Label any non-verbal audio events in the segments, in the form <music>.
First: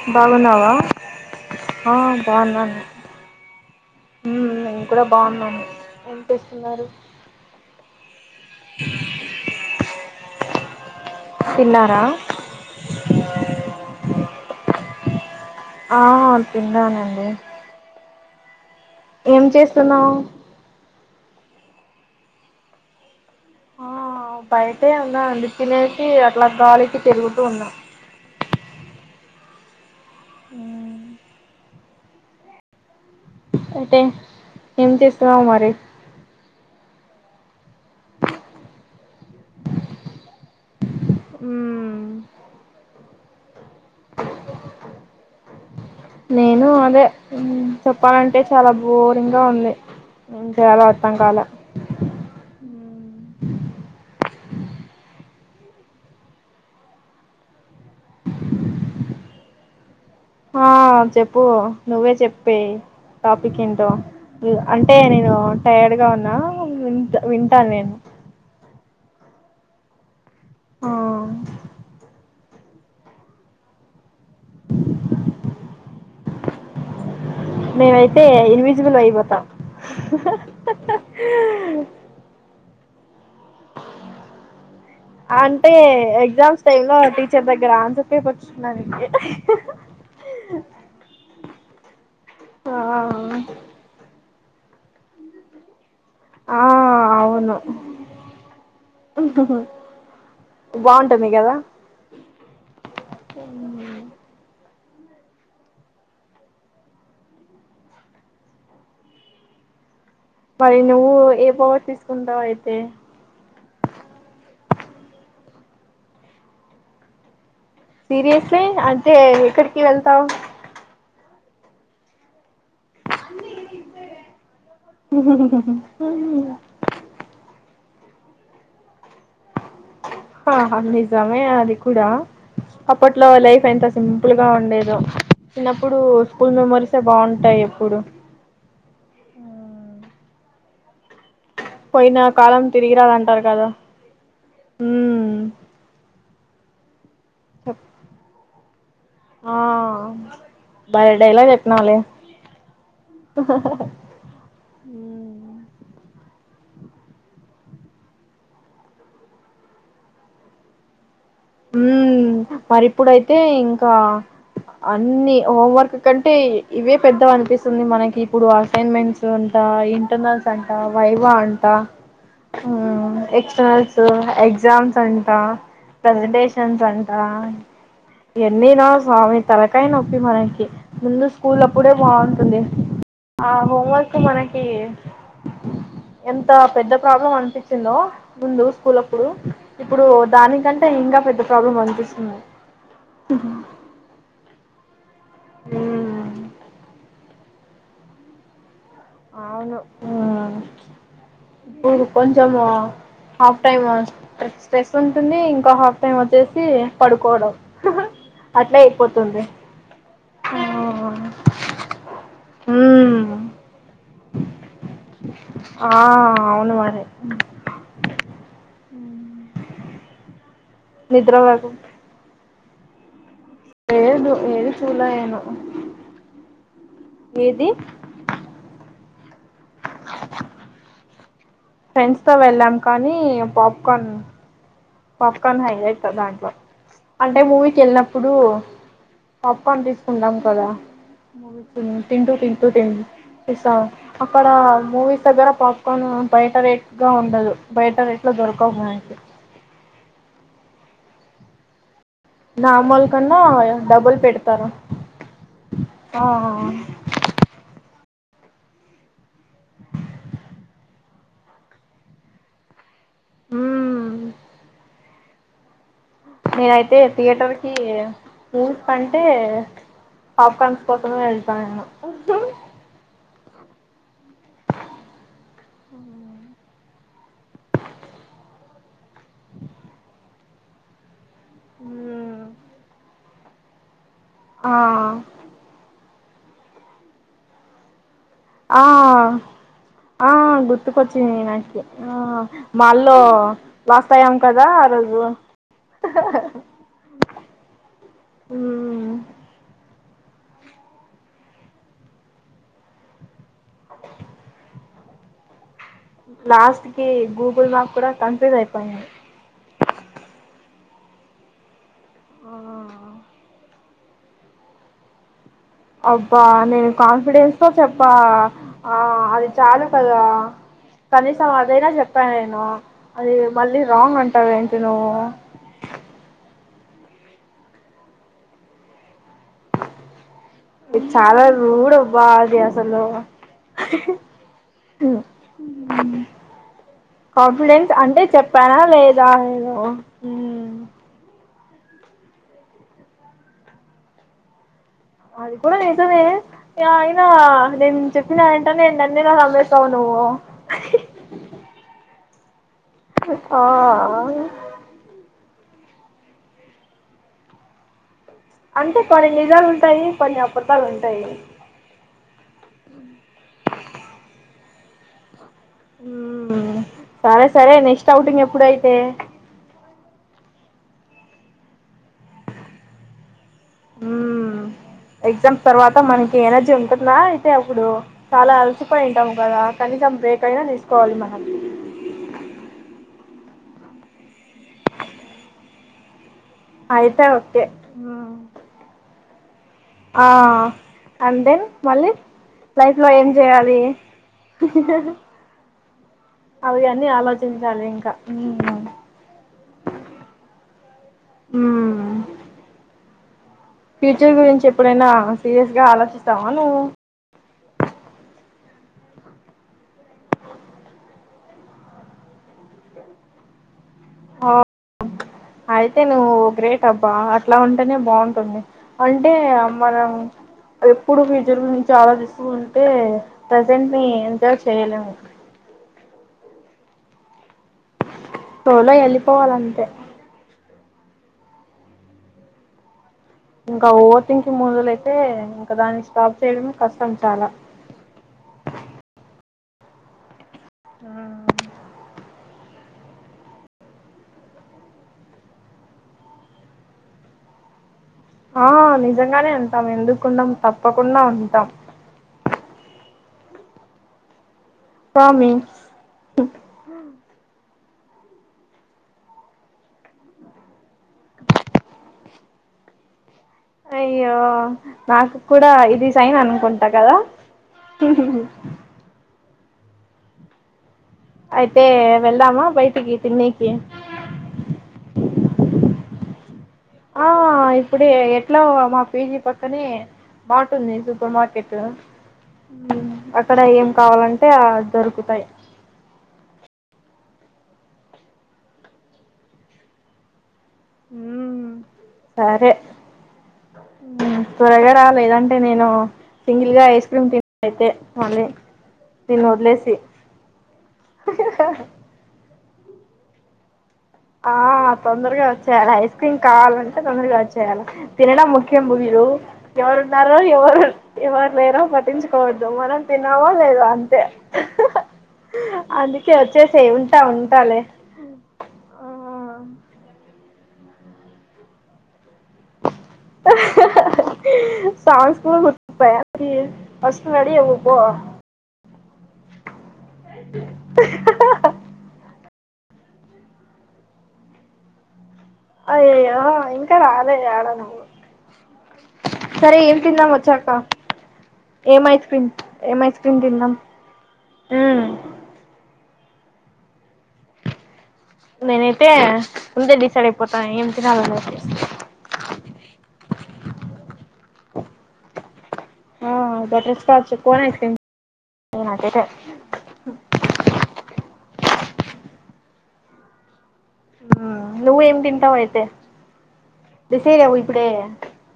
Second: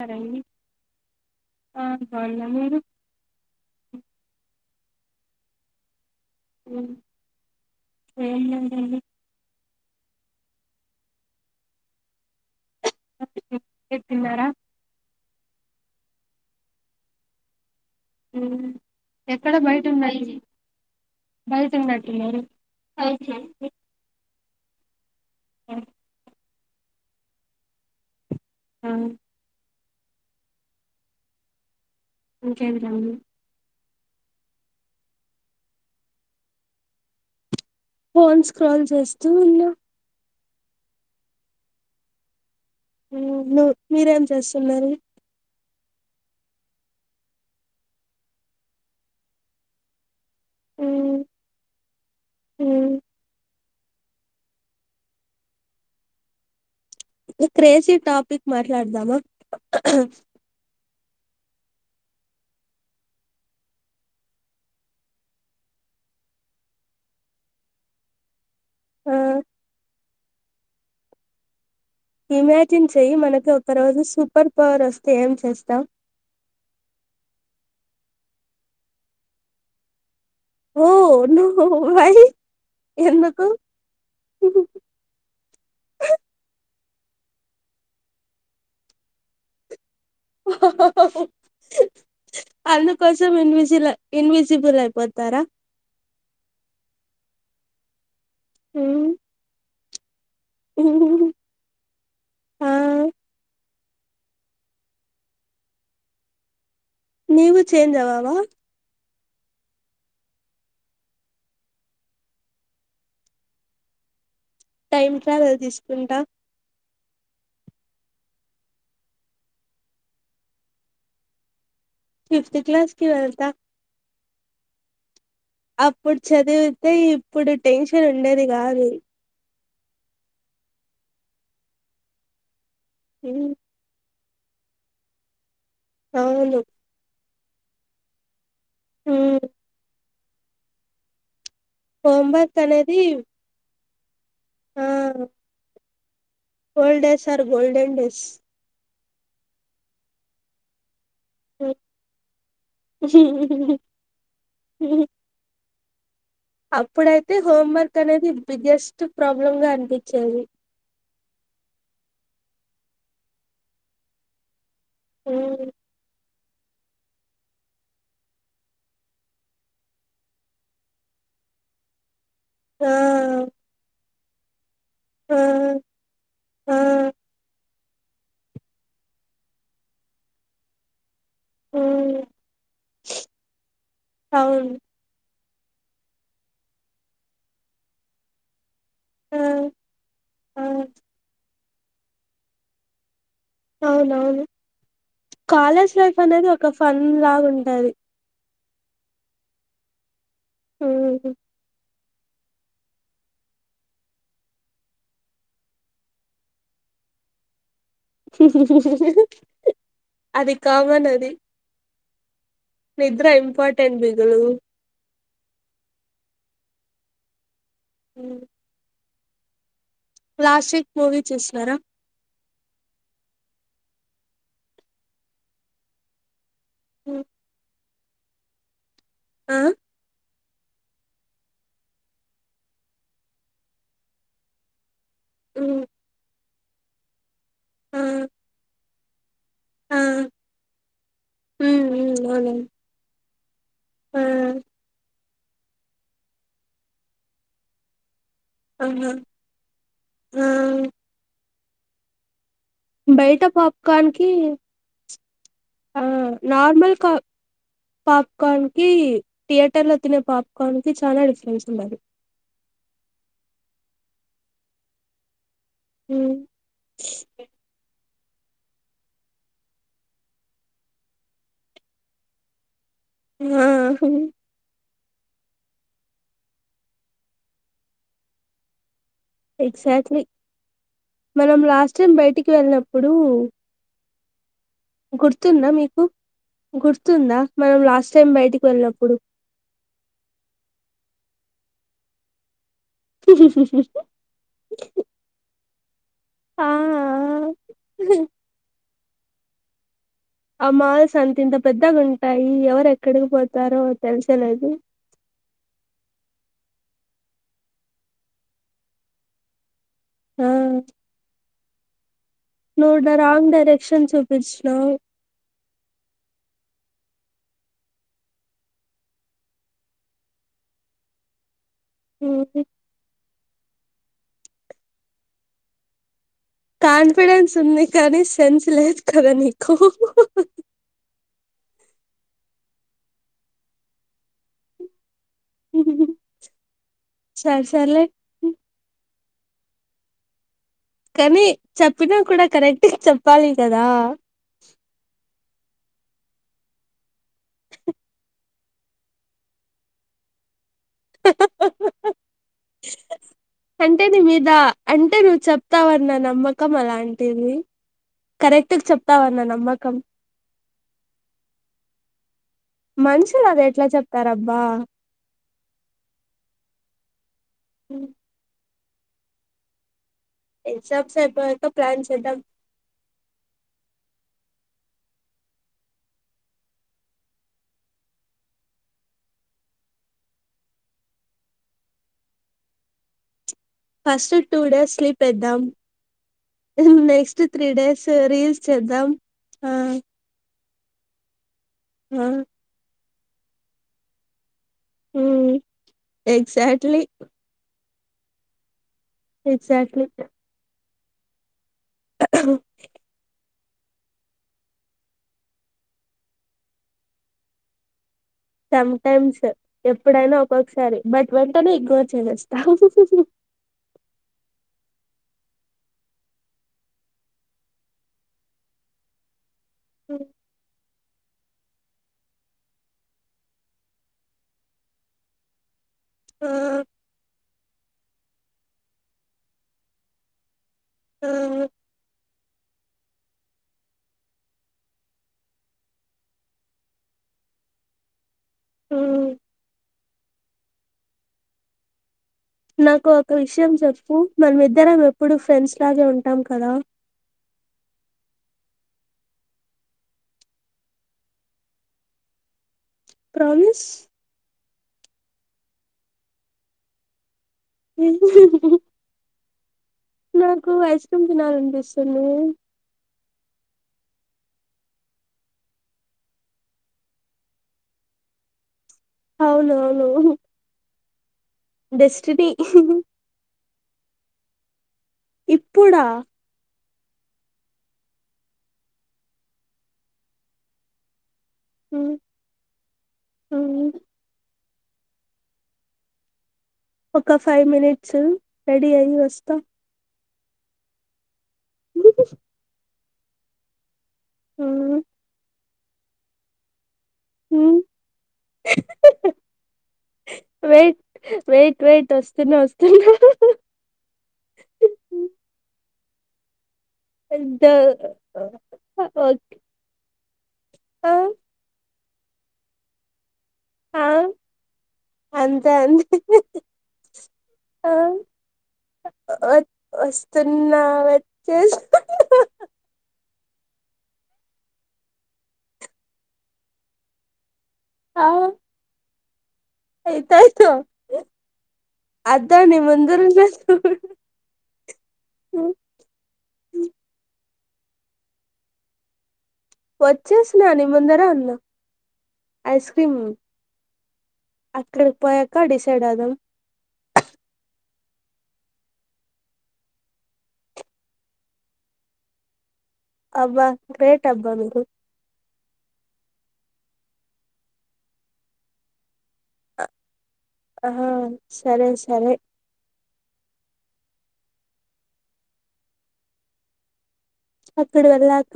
సరే అండి బాగున్నావా ఆ బాగున్నా మీరు బోన్నాను మ్మ్ నేను కూడా బాగున్నాను ఏంచేస్తున్నారు ఏముంటాయి తిన్నారా <unintelligible> మీరు తిన్నారా ఆ తిన్నమండి మ్మ్ ఎక్కడ బయట ఉన్నరు బయట ఉన్నట్టున్నారు ఆ బయటే ఉన్నాండి తినేసి అట్లా గాలికి తిరుగుతూ ఉన్నా ఆ ఆ ఇంకేంటండి అంటే ఏం చేస్తునవ్ మరి ఫోన్ స్క్రోల్ చేస్తూ ఉన్నా ఉమ్ నువ్ మీరేం చేస్తున్నారు నేను అదే చెప్పాలంటే చాలా బోరింగ్ గా ఉంది ఏం చేయాలో అర్ధం కాలే మ్మ్ క్రేజీ టాపిక్ మాట్లాడదమా ఆ చెప్పు నువ్వే చెప్పేయి టాపిక్ ఏంటో అంటే నేను టైడ్ గా ఉన్నా వి వింటాను నేను ఆ ఆ ఇమేజనీ చెయ్యి మనకి ఒకరోజు సూపర్ పవర్ వస్తే ఏం చేస్తావ్ నేనయితే ఇన్విజిబుల్ అయిపోతా ఓ నువు వై ఎందుకు అంటే ఎగ్జామ్స్ టైమ్ లో టీచర్ దగ్గర ఆన్సర్ పేపర్స్ చుడానికి ఓహో ఆ అందుకోసం ఇన్విజిల ఇన్విజిబుల్ అయిపోతారా ఆ అవును బొంటుంది కదా ఆ నీవు చేంజెవ్వావా మరి నువ్వు ఏ పవర్ తీసుకుంటావయితే టైమ్ ట్రావెల్ తీసుకుంటా సీరియస్లీ అంటే ఎక్కడికి వెళ్తావు ఫిఫ్త్ క్లాస్కి వెల్తా అప్పుడు చదివితే ఇప్పుడు టెన్షన్ ఉండేది కాదు అహ నిజమే అది కూడా అప్పట్లో ఉమ్, లైఫ్ ఎంత సిం ప్పుల్గా ఉండేదో చిన్నప్పుడు స్కూల్ అవును మెమోరీసే బాగుంటాయి ఇప్పుడు మ్ పోయినా హోంవర్క్ కాలం అనేది తిరిగరాదంటారు కదా ఆ ఉమ్ ఓల్డ్ డేస్ ఆర్ చెప్ గోల్డెన్ డేస్ ఆ భలే డైలాగ్ చెప్పినావు లే అప్పుడైతే హోంవర్క్ అనేది బిగ్గెస్ట్ ప్రాబ్లమ్ గా అనిపించేది మ్ మరిప్పుడైతే ఇంకా ఆ అన్ని హోంవర్క్ కం అంటే ఇవే పెద్దగ అనిపిస్తుంది మనకి ఇప్పుడు అసైన్మెంట్స్ అంటా ఇంటర్నల్స్ అంట వైవ వ అంటా ఆ మ్ ఎక్స్టర్నల్స్ ఎగ్జామ్స్ అంటా ఆ ఆ డేేశన్స్ అంటా ఎన్నిరా స్వామి తలకాయ నొప్పి మనకి ముందు స్కూల్ అప్పుడే ఉమ్, బాగుంటుంది ఆ హోంవర్క్ మనకి అవును ఎంత పెద్ద ప్రాబ్లం అనిపించిందో ముందు స్కూల్ అప్పుడు ఆ ఇప్పుడు ఆ దానికం పెద్ద ప్రాబ్లమ్ అనిపిస్తుంది అవునవును కాలేజ్ లైఫ్ అనేది ఒక ఫన్ లాగుంటది అవును అ ఉమ్. ఇప్పుడు కొంచము హాఫ్ టైమ్ ట్రే స్ట్రెస్ ఉంటుంది ఇంకా హాఫ్ టైమ్ వచ్చేసి పడుకోవడం అట్లే అయిపోతుంది అది ఆ కామన్ అది నిద్ర ఉమ్ ఇంపార్టెంట్ బిదు ఆ అవును మరి మ్ మ్ లాస్ట్ వీక్ మూవీ చూసారా లేదు ఏది చూళ్ళే నేను ఉమ్. ఏది ఆ ఫ్రెండ్స్ తో వెళ్ళాం కానీ పాప్కార్న్ పాప్కార్న్ ఉమ్. హైలెట్ దాంట్లో అంటే ఆ మూవీకేళ్ళినప్పుడు పాప్కాన్ ఆ తీసుకుంటాం కదా మూవికి ఉమ్ ఉమ్ తింటూ తింటూ అవునండి తింటూ స్త ఆ అక్కడ మూవీస్ దగ్గర పాప్కార్న్ బయట రట్ గా ఉండదు బయట త్ దొరకవు ఆహా మనకి ఆ నార్మల్ కన్నా బయట డబుల్ పాప్కాన్కి పెడతారు ఆ నార్మల్ కా పాప్కార్న్ కి థియేటర్ లో తినే పాప్కార్న్ కి చాలా డిఫరెన్స్ ఉండాలి నినైతే థియేటర్ కి మూవీస్ కంటే పాప్కార్న్ కోసమే వెళ్తా నేను ఆ ఉ ఎగ్జాక్ట్లీ మనం లాస్ట్ టైం బయటికి వెళ్ళినప్పుడు ఆ గుర్తుందా మీకు గుర్తుందా మనం లాస్ ఆ ఆ గుర్ గుర్తుకొచ్చింది నాకి ఆహ్ మాల్లో వాస్తావమే కదా ఆ రోజు. ఆ ఉమ్. ఆహ్ మాల్స్ అంత ఇంత పెద్దగ ఉంటాయి ఎవరు ఎక్కడికి పోతారో తెలుస నీకు. లాస్ట్ కి గూగుల్ మ్యాప్ కూడా కన్ఫ్యూజ్ అయిపోయినయి. ఉమ్. నువ్వు కూడా రాంగ్ డైరెక్షన్ చూపించినవు. అబ్బా నేను కాన్ఫిడెన్స్ తో చెప్పా ఆహ్ అది చాలు కదా. కనీసం అ పోయినా చెప్పానెను అది మళ్ళీ రాంగ్ అంటావెంటి నువ్వు కాన్ఫిడెన్స్ ఉంది కానీ సెన్స్ లేదు కదా నీకు ఇది చాలా రూడ్ అబ్బా అది అసలు మ్ సరే కాన్ఫిడెన్స్ సర్లే అంటే చెప్పానా లేద్ చ <unintelligible> మ్ కనీ చెప్పినా కూడా కరెక్ట్ గా చెప్పాలి కదా అది కూడా నిజమే అయినా నేను చెప్పినా అంటే నేను నన్నే నా నమ్మస్తావు నువ్వు అంటే మీ ఆ మీద అంటే నువ్వు చెప్తావన్న నమ్మకం అలాంటిది కరెక్ట్‌గా అంటే కొన్ని చెప్తావన్న నమ్మకం. నిజాలుంటాయి కొన్నీ అబద్ధాలుంటాయి మనుషులు అదెట్లా చెప్తారబ్బా ఉమ్ సరే సరే నెస్ట్ ఔటింగ్ ఎప్పుడైతే <unintelligible> ప్లాన్ చేద్దాం ఉమ్ ఎగ్జామ్స్ తర్వాత మనకి ఎనర్జీ ఉంటుందా అయితే అప్పుడు చాలా అలసిపోయింటాము కదా కనీసం రేకైనా తీసుకోవాలి మనం ఫస్ట్ టూ డేస్ స్లిపేద్దాం. అయితే next okay three days reels చేద్దాం ఆ ఆ అండ్ దెన్ మళ్ళీ ఆ! లైఫ్ లో ఏం చేయాలి హ్మ్. అవి ఎగ్జాక్ట్‌లీ. అన్నీ ఆలోచించాలింకా ఎక్జాక్ట్లీ ఉమ్ ఫ్యూచర్ గురించి ఎప్పుడైనా సీరియస్ గా ఆలోచిస్తావా నువ్వు సటైమ్స్ ఎప్పుడైనా ఒక్కొక్కసారి బట్ వెంటనే ఇగ్నోర్ చేసేస్త ఓ అయితే నువ్వు గ్రేట్ అబ్బా అట్లా ఉంటేనే బాగుంటుంది. అంటే మనం ఎప్పుడు ఫ్యూచర్ గురించి ఆలోచిస్తూ ఉంటే ప్రజెంట్ని ఎంజాయ్ చేయలేము ఆ ఫ్లోలో వెళ్ళిపోవాలంతే ఆ ఇంకా ఓవర్థింకింగ్ మొదలైతే ఇంక దాన్ని స్టాప్ చేయడమే కష్టం చాలా హ్మ్. ఆ నాకు ఒక విషయం చెప్పు మనమిద్దరం ఎప్పుడు ఫ్రెండ్స్ లాగే ఉంటాం కదా ఆ నిజంగానే ఉంటాం ఎందుకున్డం తప్పకుండా ఉంటాం ప్రామిస్ ప్రామి నాకు ఐస్ క్రీమ్ తినాలనిపిస్తుంది అయ్యో నాకు కూడా ఇది సైన్ అనుకుంటా కదా అవునవును అయితే డెస్టినీ వెళ్దామా బయటికి తిన్నీకి ఇప్పుడా ఆ ఇప్పుడే ఎట్లాగో మా పీజీ పక్కనే మార్ట్ ఉంది సూపర్ మార్కెట్ హ్మ్ ర్టు అక్కడ ఏం హ్మ్ కావాలంటే ఆ దొరుకుతాయ్ ఒక ఫైవ్ మినిట్సు రెడీ అయ్యి వస్తా ఉమ్ సరే త్వరగా హ్మ్ రా లేదంటే నేను సింగిల్ గా ఐస్ క్రీమ్ తిన హ్మ్ అయితే మళ్ళీ నిన్ను ఒదిలేసి వెయిట్ వెయిట్ వెయిట్ వస్తున్నా వస్తున్నా ఆ తొందరగా వచ్చేయాల ఐస్ క్రీమ్ కావాలె తొందరగా పెద్ద వచ్చేయాల తినడం ముఖ్యం ముగిదు ఓ ఎవరున్నారో ఎవరు ఆ ఎవరు లేరో పట్టించుకోవద్దు మనం తిన్నామాలేద ఆ అంతే అహ్హ్ హ అంతే అంతే అందుకే ఒచ్చేసేయ్ ఉంటా ఉంటలే వొ వస్తున్నా వచ్చేస్తున్న ఊహ్హ్హ్ సాంగ్స్ కూడా గుర్తు పోయ అది ఫస్ట్ రెడీ అవ్వు బో ఆయితయత అద్దా ని ముందర అయ్యేయొ ఇంకా రాలేదె యడ నువ్వు సరే ఏం తిందాం వచ్చేసిన వచ్చాక నీ ముందర ఉన్నా ఏం ఐస్ క్రీమ్ ఏం ఐస్ క్రీమ్ తిందాం అక్కడికి పోయాక డిసైడ్ఐదాం హ నేనైతె ముందే డిసైడైపోతాను ఏం తినాలనేది అబ్బా గ్రేటబ్బ మీరు ఆ బటర్ స్కచ్ కోన్ ఐస్క్రీమ్ ఆ కోకో హ ఆ సరే సరే ఉ నువ్వేం తింటావైతే అయితే డిసైడ్ ఇప్పుడే అక్కడ వెళ్ళాక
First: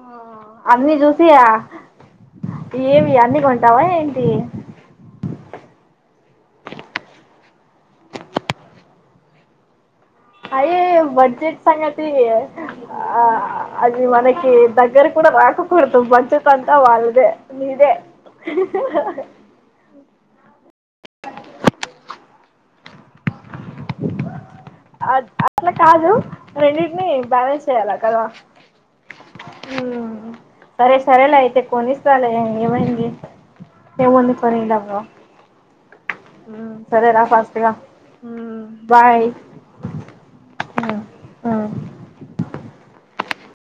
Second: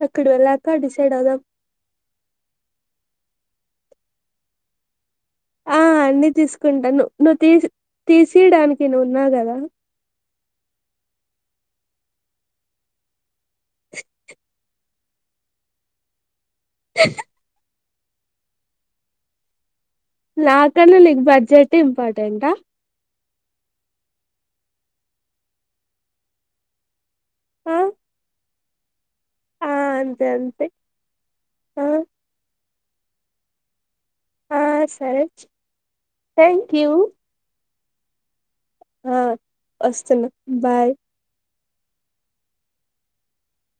ఊ అక్కడ వెళ్ళాక అన్ని డిసైడ్ చూసి అవుదాం ఆ ఏమి అన్ని కొ టామ ఏంటి? ఆ అన్ని తీసుకుంట ను నువ్వు తీసి తీసి యడానికి నువు ఉన్నావుకదా? అయ్యొయ బడ్జెట్ సంగతి అ అది మనకి దగ్గర కూడా రాకపోతు మంచ క అంతా వాళ్ళదే మీదే హిహ్హ్హ్ నాకన్నా నీకు బడ్జెట్ ఇంపార్టెంటా అ అట్లా కాదు రెండింటినీ బ్యాలెన్సు ఆ చేయాలా కదా ఆ హుమ్ అంతే అంతే సరే సరేలే అయితే ఆ కొన్నిస్తాలే ఎ ఏమైంది. ఆ ఏవందిపరిందామలో సరే ఉమ్ థ్యాంక్ సరేరా ఫాస్ట్ గా మ్ హా వస్తల్ బాయ్ హమ్